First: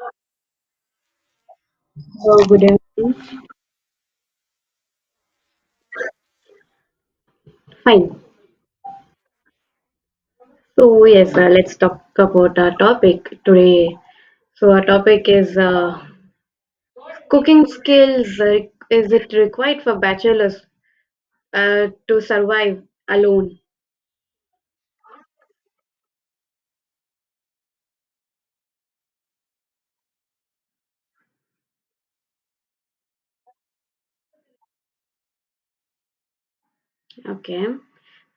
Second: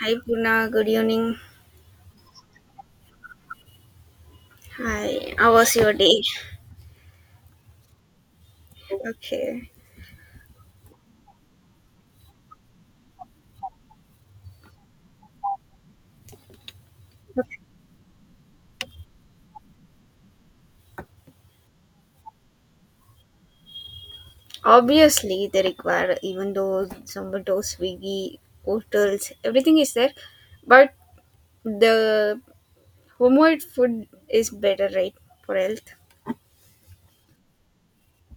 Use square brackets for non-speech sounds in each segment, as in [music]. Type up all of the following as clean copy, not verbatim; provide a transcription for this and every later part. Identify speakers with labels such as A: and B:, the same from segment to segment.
A: Hi Puna, good evening.
B: So good evening.
A: Hi, how was your day?
B: Fine.
A: Okay.
B: So yes, let's talk about our topic today. So our topic is cooking skills. Is it required for bachelors to survive alone?
A: Obviously, they require even though Zomato, Swiggy, portals, everything is there, but the homemade food is better, right, for health.
B: Okay,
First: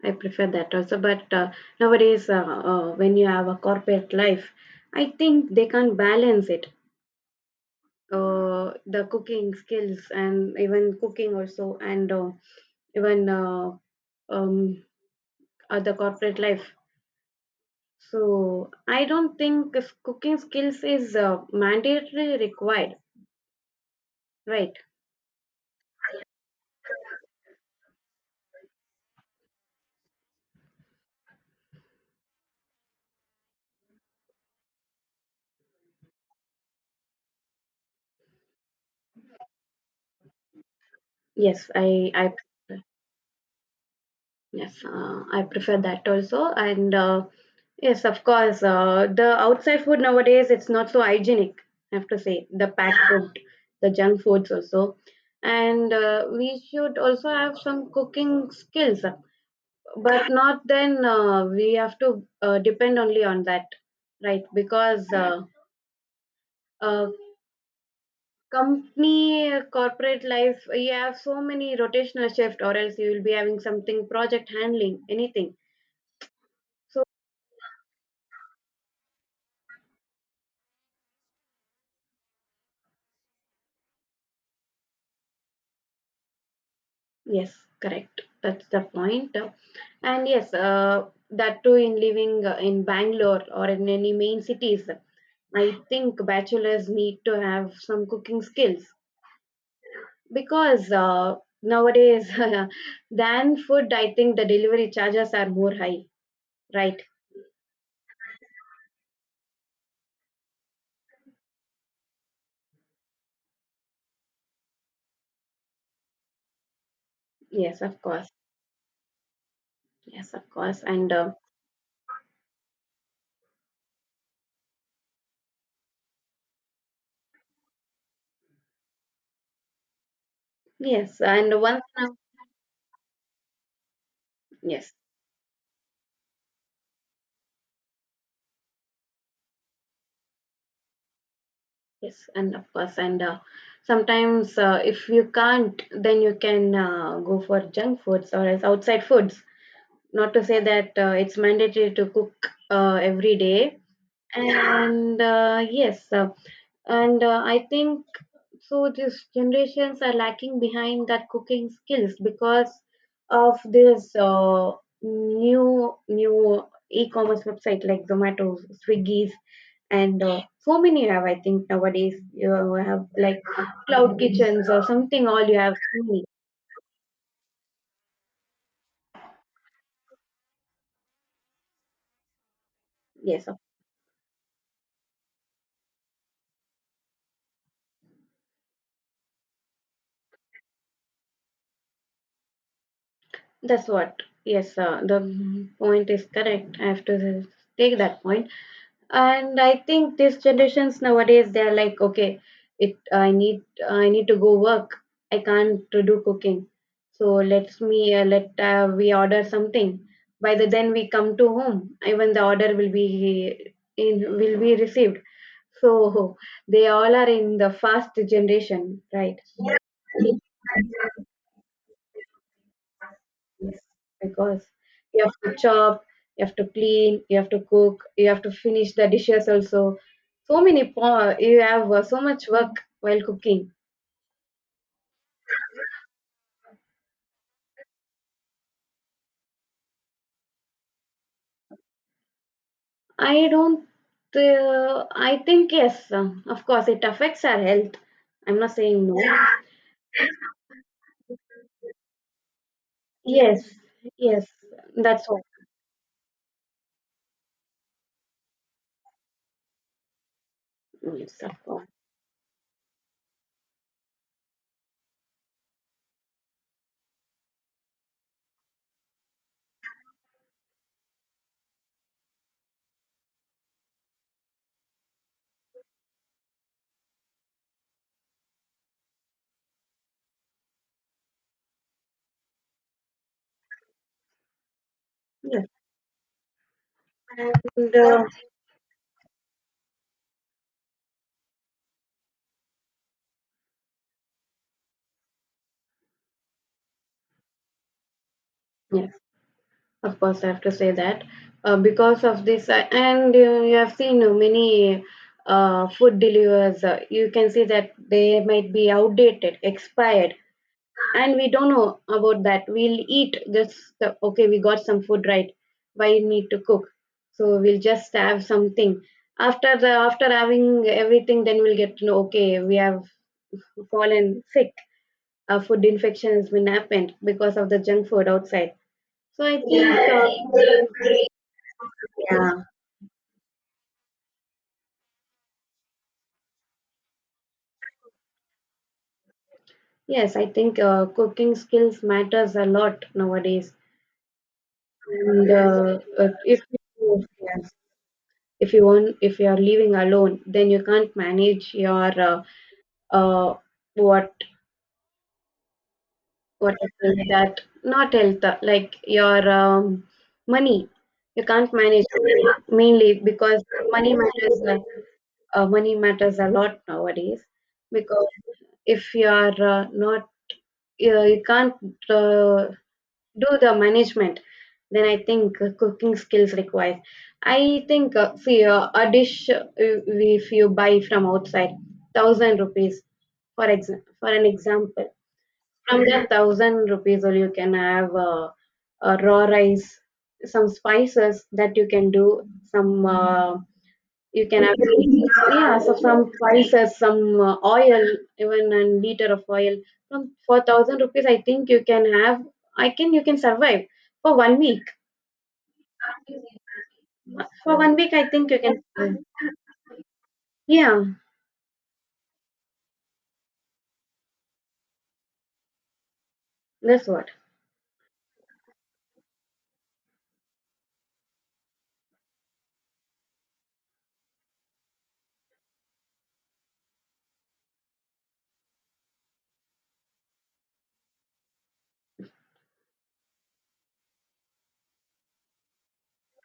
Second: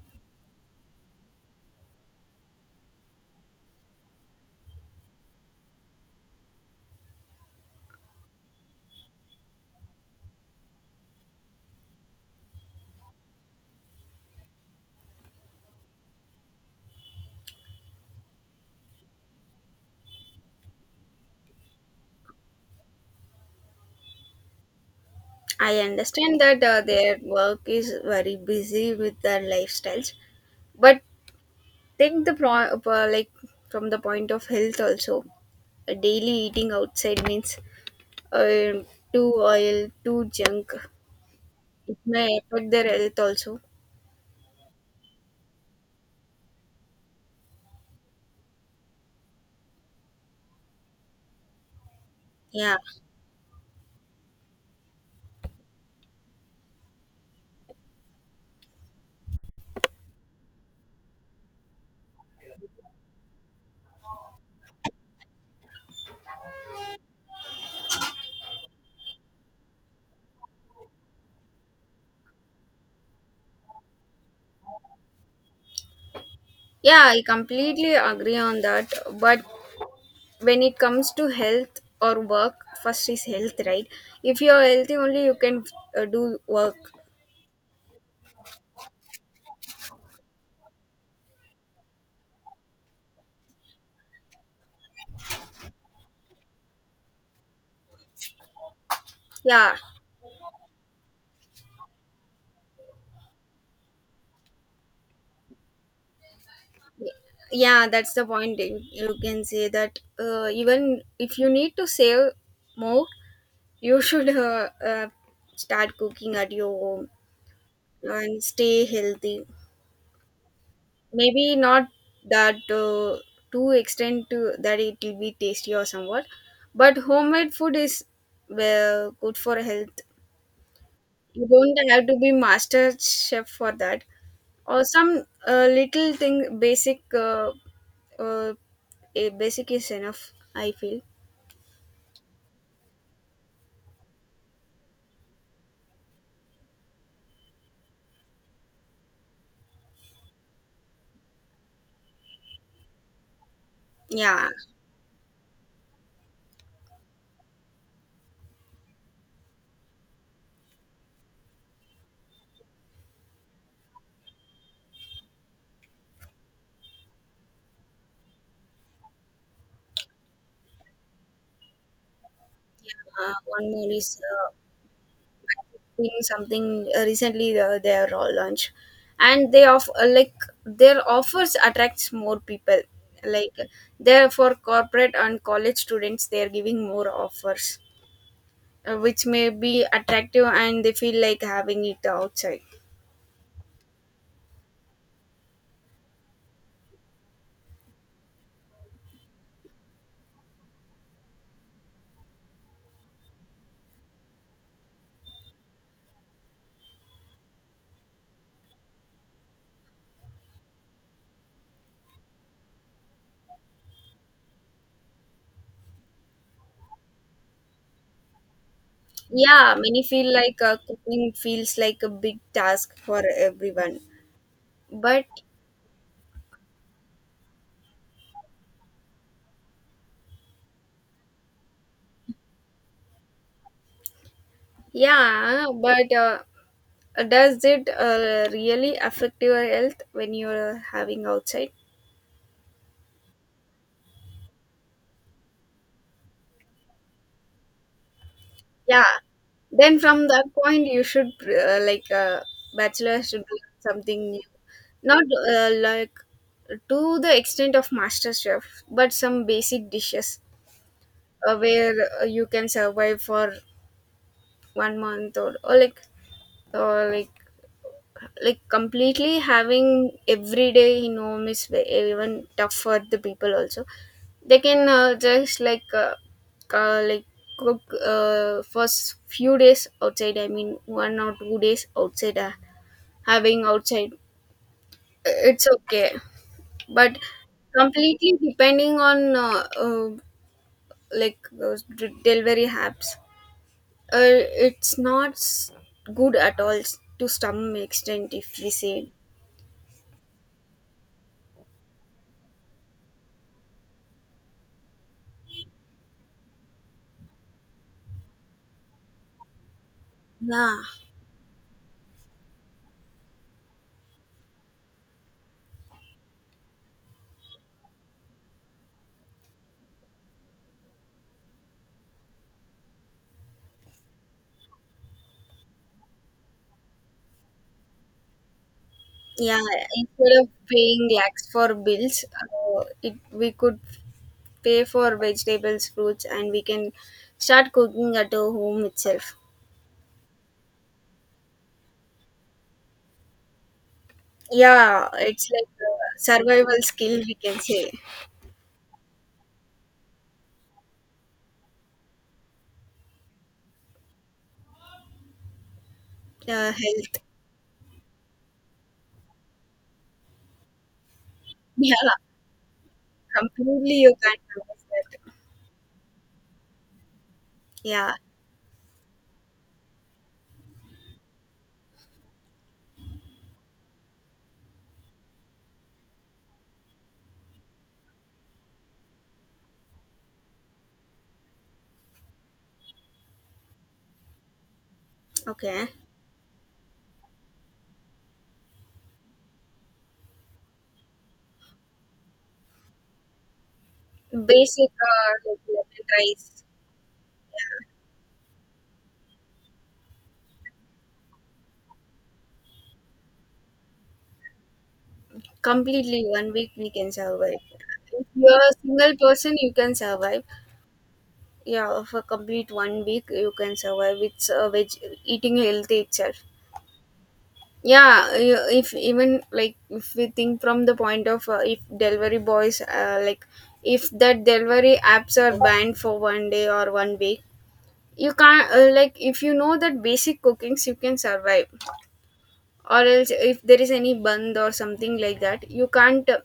B: I prefer that also. But nowadays, when you have a corporate life, I think they can't balance it. The cooking skills and even cooking also, and even um, the corporate life. So I don't think if cooking skills is mandatorily required, right?
A: I understand that their work is very busy with their lifestyles, but take the pro like from the point of health also. Daily eating outside means uh, too oil, too junk.
B: Yes,
A: It
B: I I
A: may affect
B: prefer-
A: their health also.
B: yes, I prefer that also, and yes, of course, the outside food nowadays, it's not so hygienic. I have to say the
A: Yeah.
B: packed food, the junk foods also, and we should also have some cooking skills, but not then we have to depend only on that, right? Because uh, company corporate life, you have so many rotational shift or else you will be having something, project handling, anything. So
A: Yeah, I completely agree on that. But when it comes to health or work, first is health, right? If you're healthy only, you can do work.
B: yes, correct, that's the point. And yes, that too in living in Bangalore or in any main cities, I think bachelors need to have some cooking skills
A: Yeah.
B: because nowadays [laughs] than food, I think the delivery charges are more high, right?
A: Yeah, that's the point. You can say that even if you need to save more, you should start cooking at your home
B: Yes, of course.
A: and stay healthy.
B: Yes, of course, and
A: Maybe not that to extent to that it will be tasty or somewhat, but homemade food is well good for health.
B: yes.
A: You
B: And once
A: don't have
B: now,
A: to be master chef for that, or
B: yes,
A: some little thing basic uh, a basic is enough, I feel.
B: yes, and of course, and sometimes if you can't, then you can go for junk foods or else outside foods. Not to say that it's mandatory to cook every day.
A: Yeah.
B: And yes, and I think so. These generations are lacking behind that cooking skills because of this new e-commerce website, like Zomato, Swiggy's, and so many. Have I think nowadays you have like
A: One more
B: cloud
A: is
B: kitchens or something. All you have so
A: doing
B: many.
A: something recently their launch, and they off like their offers attracts more people.
B: Yes
A: Like, they're for corporate and college students, they are giving more offers which may be attractive and they feel like having it outside.
B: that's what. Yes, the point is correct, I have to take that point. And I think these generations nowadays, they're like, okay, it I need, I need to go work, I can't to do cooking, so let's me let we order something by the, then we come to home, even the order will be in will be received. So they all are in the fast generation, right?
A: Yeah, many feel
B: Yes,
A: like cooking feels like a big task for everyone.
B: because you
A: But
B: have to chop, you have to clean, you have to cook, you have to finish the dishes also. So many you have so much work while cooking.
A: yeah, but does it really affect your health when you're having outside?
B: I don't. I think yes, of course, it affects our health. I'm not
A: Yeah,
B: saying no.
A: then from that point you should bachelor should do
B: Yes,
A: something new,
B: yes,
A: not
B: that's all.
A: like to the extent of master chef, but some basic dishes
B: Yes, of course.
A: where you can survive for 1 month or completely having everyday in home is even tough for the people also. They can just like cook first few days outside, I mean 1 or 2 days outside having outside
B: Yes,
A: it's okay. But
B: and
A: completely depending on like delivery apps uh, it's not good at all, to some extent if we
B: yes.
A: say.
B: Of course, I have to say that because of this, and you have seen many food deliverers. You can see that they might be outdated, expired,
A: Yeah.
B: and we don't know about that. We'll eat just okay. We got some food, right. Why need to cook? So we'll just have something. After the after having everything, then we'll get to know. Okay, we have fallen sick. A food infection has been happened because of the junk food outside. So I
A: Yeah,
B: think.
A: instead of paying
B: Uh,
A: lakhs for bills,
B: yeah,
A: it we could pay for vegetables, fruits, and we can start cooking at our home itself.
B: yes, I think cooking skills matters a lot nowadays.
A: Yeah, it's
B: And
A: like a
B: if
A: survival skill
B: you,
A: we can
B: yes,
A: say.
B: if you own, if you are living alone, then you can't manage your uh, what what I call
A: Health.
B: that, not health, like your money. You can't
A: [laughs] Yeah,
B: manage it, mainly because
A: completely
B: money
A: you can't
B: matters.
A: replace that.
B: Money matters a lot nowadays
A: Yeah.
B: because if you are not, you can't uh, do the management, then I think cooking skills requires. I think see a dish, if you buy from outside, 1000 rupees, for for an example,
A: Okay.
B: from that 1000 rupees, or you can have raw rice, some spices, that you can do some you can have.
A: Basic like
B: Yeah, so
A: level
B: some
A: rice.
B: spices, some oil, even a liter of oil. From for 1000 rupees, I think you can have. I can, you can survive for 1 week.
A: Completely 1 week we can survive.
B: For 1 week, I
A: If you
B: think you
A: are a
B: can survive.
A: single person, you can survive.
B: Yeah,
A: Yeah, for complete 1 week you can survive, it's a veg eating healthy itself.
B: that's what.
A: Yeah, if even like if we think from the point of if delivery boys like if that delivery apps are banned for 1 day or 1 week, you can't like if you know that basic cookings you can survive, or else if there is any band or something like that you can't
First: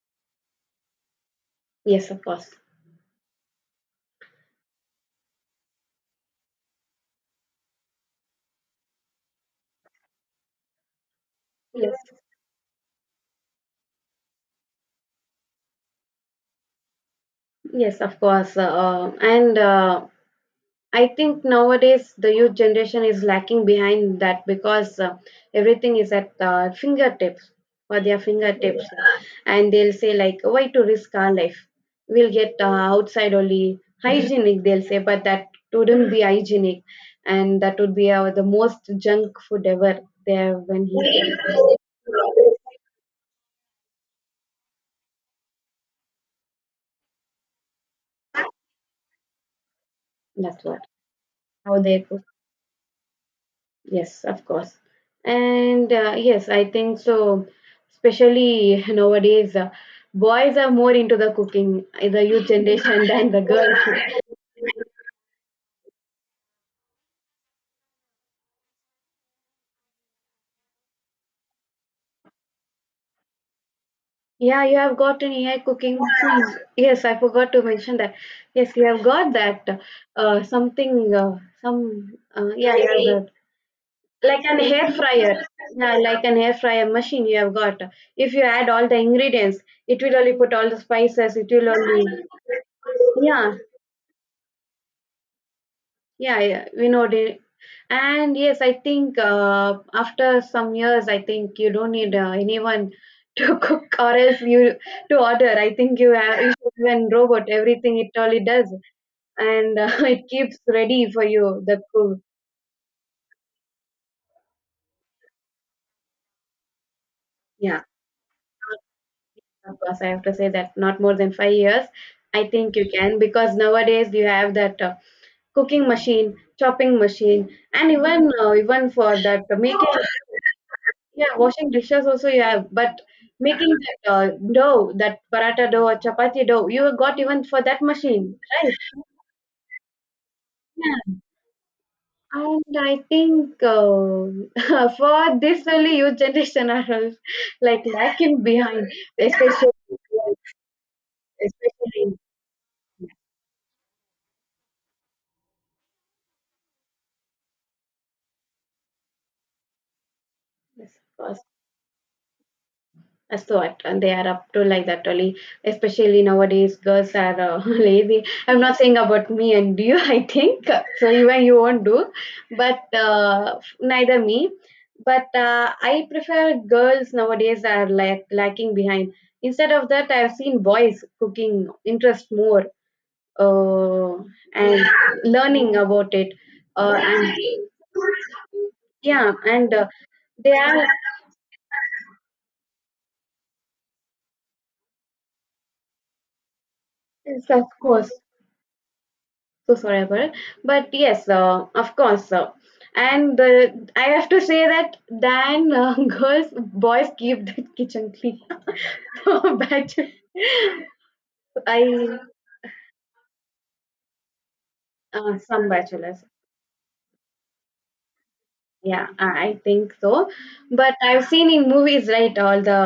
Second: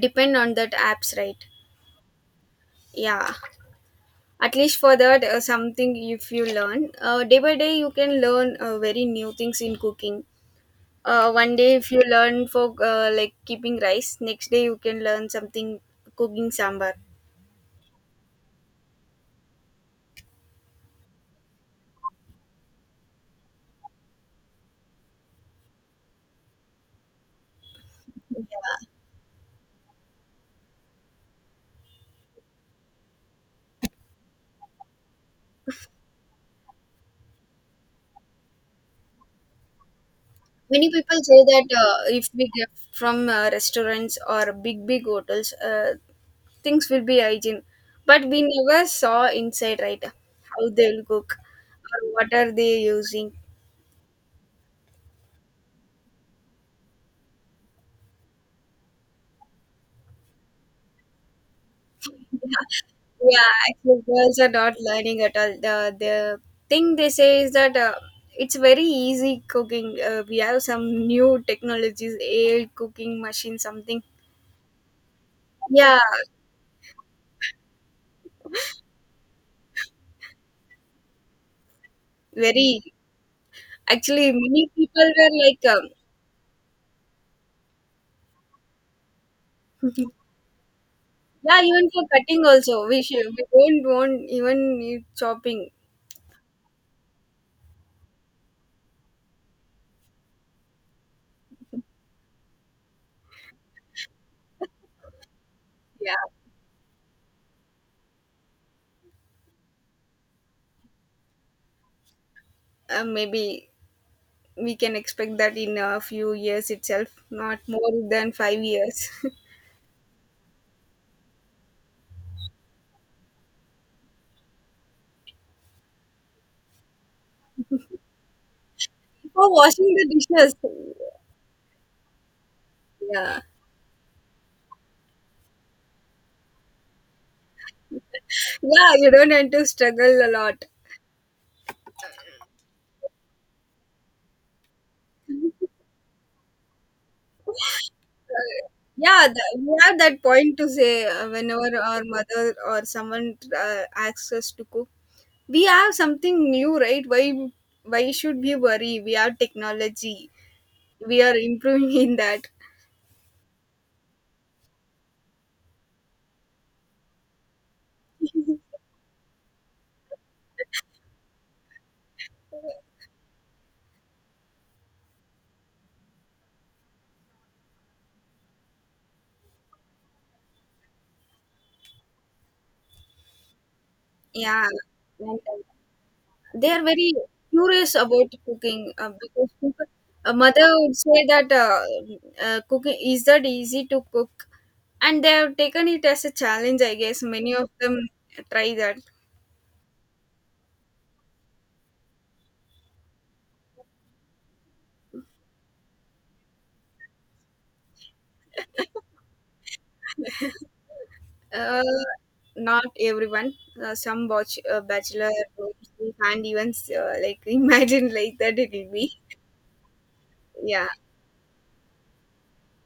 A: depend on that apps, right?
B: Yes, of course.
A: Yeah. At least for that something, if you learn day by day you can learn very new things in cooking 1 day if
B: Yes,
A: you learn for like keeping rice, next day you can learn something, cooking sambar.
B: yes, of course. And I think nowadays the youth generation is lacking behind that because everything is at fingertips or their fingertips, and they'll say like, "Why to risk our life? We'll get outside only hygienic." They'll say, but that wouldn't be hygienic, and that would be the most junk food ever there when
A: Many people
B: he.
A: say that if we get from restaurants or big big hotels things will be hygiene, but we never saw inside, right?
B: That's
A: How
B: what
A: they'll cook
B: how
A: or
B: they.
A: what are they using.
B: Yes, of course. And yes, I think so. Especially [laughs] nowadays, boys are more into the cooking, the youth generation [laughs] than the
A: Yeah,
B: girls.
A: actually, girls are not learning at all. The thing they say is that it's very easy cooking. We have some new technologies, air cooking machine, something.
B: Yeah, you have got an AI cooking
A: Yeah,
B: quiz. Yes, I forgot to mention that. Yes, you have got that. Something, yeah, you
A: very.
B: have got.
A: Actually,
B: Like an
A: many
B: hair
A: people
B: fryer.
A: were like,
B: Yeah, like an hair fryer machine, you have got. If you add all the ingredients, it will only put all the spices, it
A: yeah,
B: will
A: even for
B: only.
A: cutting also,
B: Yeah.
A: we don't want even need chopping.
B: Yeah, yeah, we know it. And yes, I think after some years, I think you don't need anyone [laughs] to cook, or else you to order. I think you
A: Yeah,
B: have, you should have a robot, everything it only does, and [laughs] it keeps ready for you the food.
A: maybe we can expect that in a few years itself, not
B: Yeah,
A: more than 5 years.
B: of course, I have to say that not more than 5 years. I think you can because nowadays you have that cooking machine, chopping machine, and even even for
A: [laughs]
B: that
A: For washing
B: making.
A: the dishes.
B: Yeah, washing dishes also, yeah, but
A: Yeah.
B: making that dough, that paratha dough or chapati dough, you got even for that machine.
A: Yeah, you don't have to struggle a lot.
B: And I think [laughs] for this only, youth generation are all like lacking behind,
A: Yeah,
B: especially,
A: we have that point to say
B: [laughs]
A: whenever our
B: especially
A: mother or someone asks us to cook. We have something new, right? Why should we worry? We have technology.
B: yes, of
A: We are
B: course.
A: improving [laughs] in that.
B: A sort, and they are up to like that only. Especially nowadays girls are [laughs] lazy. I'm not saying about me and you. [laughs] I think so, even you won't do, but neither me. But I prefer girls nowadays are like lacking behind. Instead of that, I've seen boys cooking interest more, uh,
A: Yeah.
B: and
A: And,
B: learning about it,
A: they are very
B: and
A: curious about cooking
B: yeah,
A: because
B: and
A: people, a
B: they
A: mother
B: are,
A: would say that cooking is that easy to cook, and they have taken it as a challenge, I guess
B: yes,
A: many
B: of
A: of them
B: course,
A: try that.
B: so forever. But yes, of course, and the, I have to say that then [laughs] girls boys keep the kitchen clean. [laughs] So bachelor,
A: Uh,
B: I,
A: Not everyone. Some watch Bachelor,
B: some bachelors,
A: and even like [laughs] imagine like that it will
B: yeah,
A: be.
B: I think so.
A: Yeah,
B: But I've seen in movies, right, all the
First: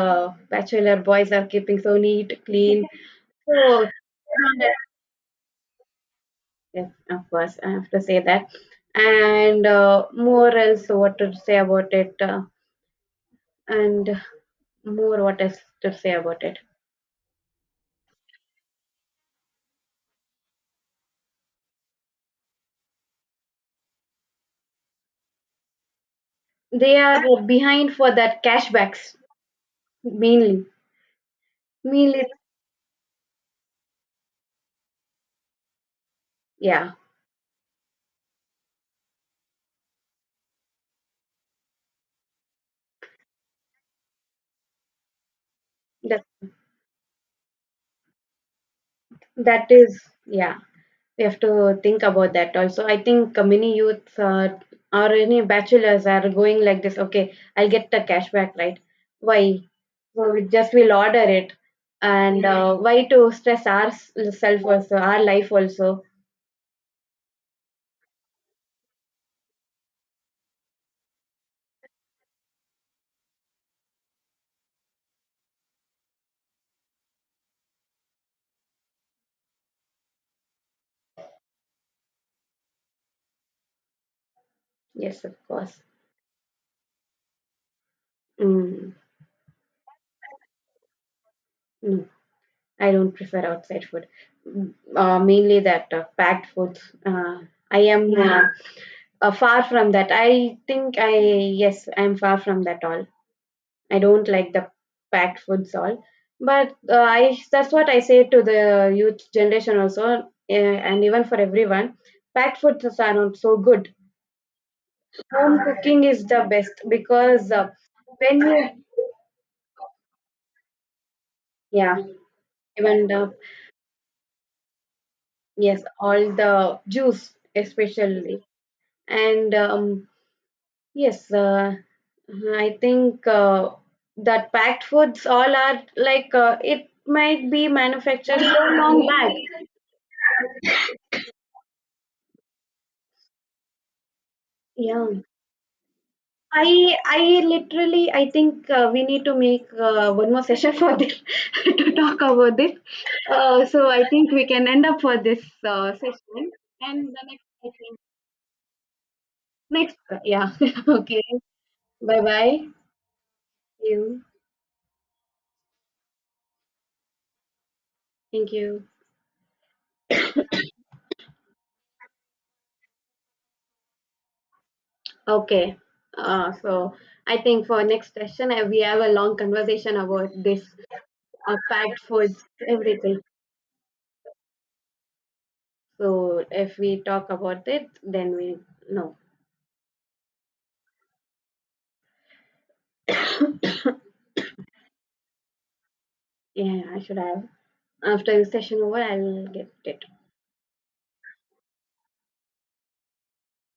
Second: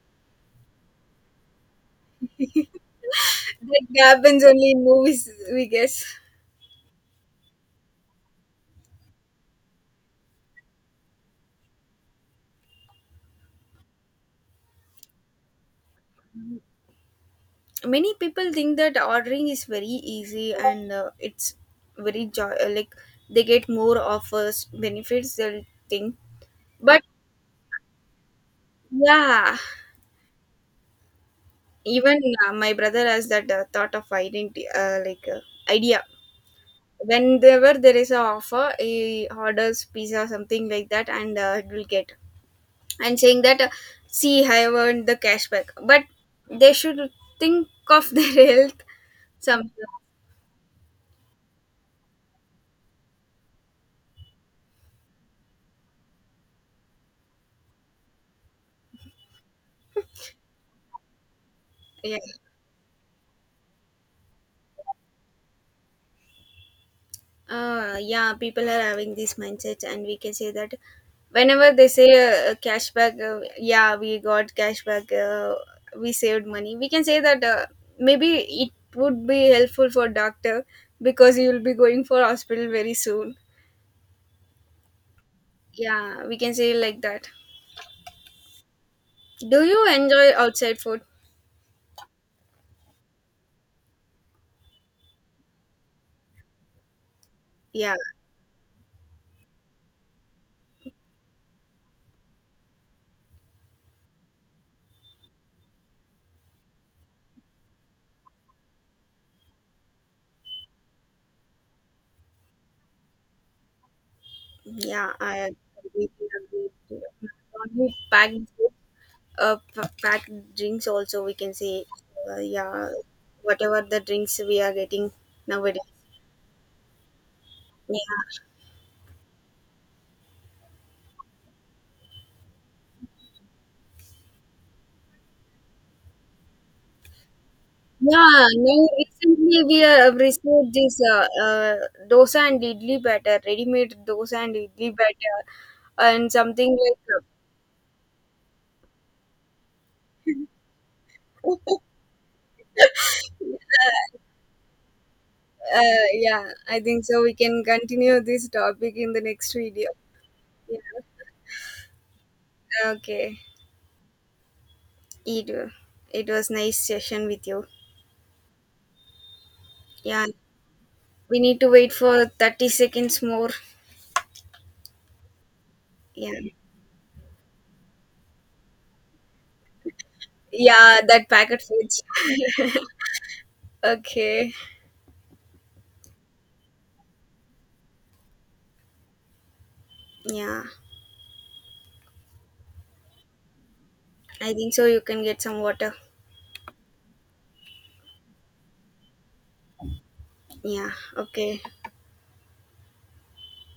B: bachelor boys are keeping so neat clean. So
A: that happens only in movies, we guess.
B: yes, of course, I have to say that. And more else what to say about it, and more what is to say about it.
A: Many people think that ordering is very easy and it's very like they get more offers, benefits, they'll think.
B: They
A: But
B: are behind for that cashbacks
A: yeah,
B: mainly.
A: even
B: Mainly,
A: my brother has that thought of identity, like idea.
B: yeah.
A: Whenever there is a offer, he orders pizza something like that, and it will get and saying that see, I have earned the cash back, but
B: That
A: they should think of [laughs] their health
B: that
A: sometimes.
B: is, yeah. We have to think about that also. I think many youths, or any bachelors are going like this. Okay, I'll get the cashback, right? Why? So we just we'll order it,
A: Yeah,
B: and why to stress ourselves also, our life also?
A: yeah people are having this mindset and we can say that whenever they say cashback yeah we got cashback we saved money, we can say that maybe it would be helpful for doctor because you will be going for hospital very soon.
B: Yes, of course.
A: Yeah, we can say like that.
B: Mm.
A: Do you enjoy outside food?
B: I don't prefer outside food. Mm, mainly that packed foods. Uh, I
A: Yeah,
B: am yeah, far from that. I think I, yes, I am far from that all. I don't like the packed foods all. But I, that's what I say to the youth generation also, and even for everyone. Packed foods are not so good.
A: yeah, I
B: Home cooking is
A: completely
B: the
A: agree with
B: best
A: you.
B: because
A: Not only packed
B: when
A: food,
B: you
A: packed drinks also we can say,
B: yeah,
A: yeah,
B: even the,
A: whatever the drinks we are getting nowadays.
B: yes, all the juice,
A: Yeah,
B: especially,
A: yeah.
B: and yes, I think that packed foods all are like it might be manufactured
A: Now
B: so long [laughs] back.
A: recently we have received this dosa and idli batter, ready-made dosa and idli
B: Yeah,
A: batter, and something
B: I
A: like
B: I literally I think we need to make one more session for this [laughs] to talk about this. So I think we can end up for this session,
A: Yeah, I think
B: and the
A: so. We
B: next
A: can
B: I think,
A: continue this topic in the next video.
B: next, yeah,
A: Yeah.
B: [laughs] okay, bye bye
A: Okay.
B: you,
A: It, it was nice session with you.
B: thank you.
A: Yeah. We need to wait for 30 seconds more.
B: Okay.
A: Yeah.
B: So I think for next session, we have a long conversation about this
A: Yeah, that packet
B: packed
A: foods.
B: foods, everything.
A: [laughs] Okay.
B: So if we talk about it, then we know.
A: Yeah.
B: [laughs]
A: I think so. You can get some water.
B: Yeah, I should have. After the session over, I'll get it.
A: Yeah. Okay.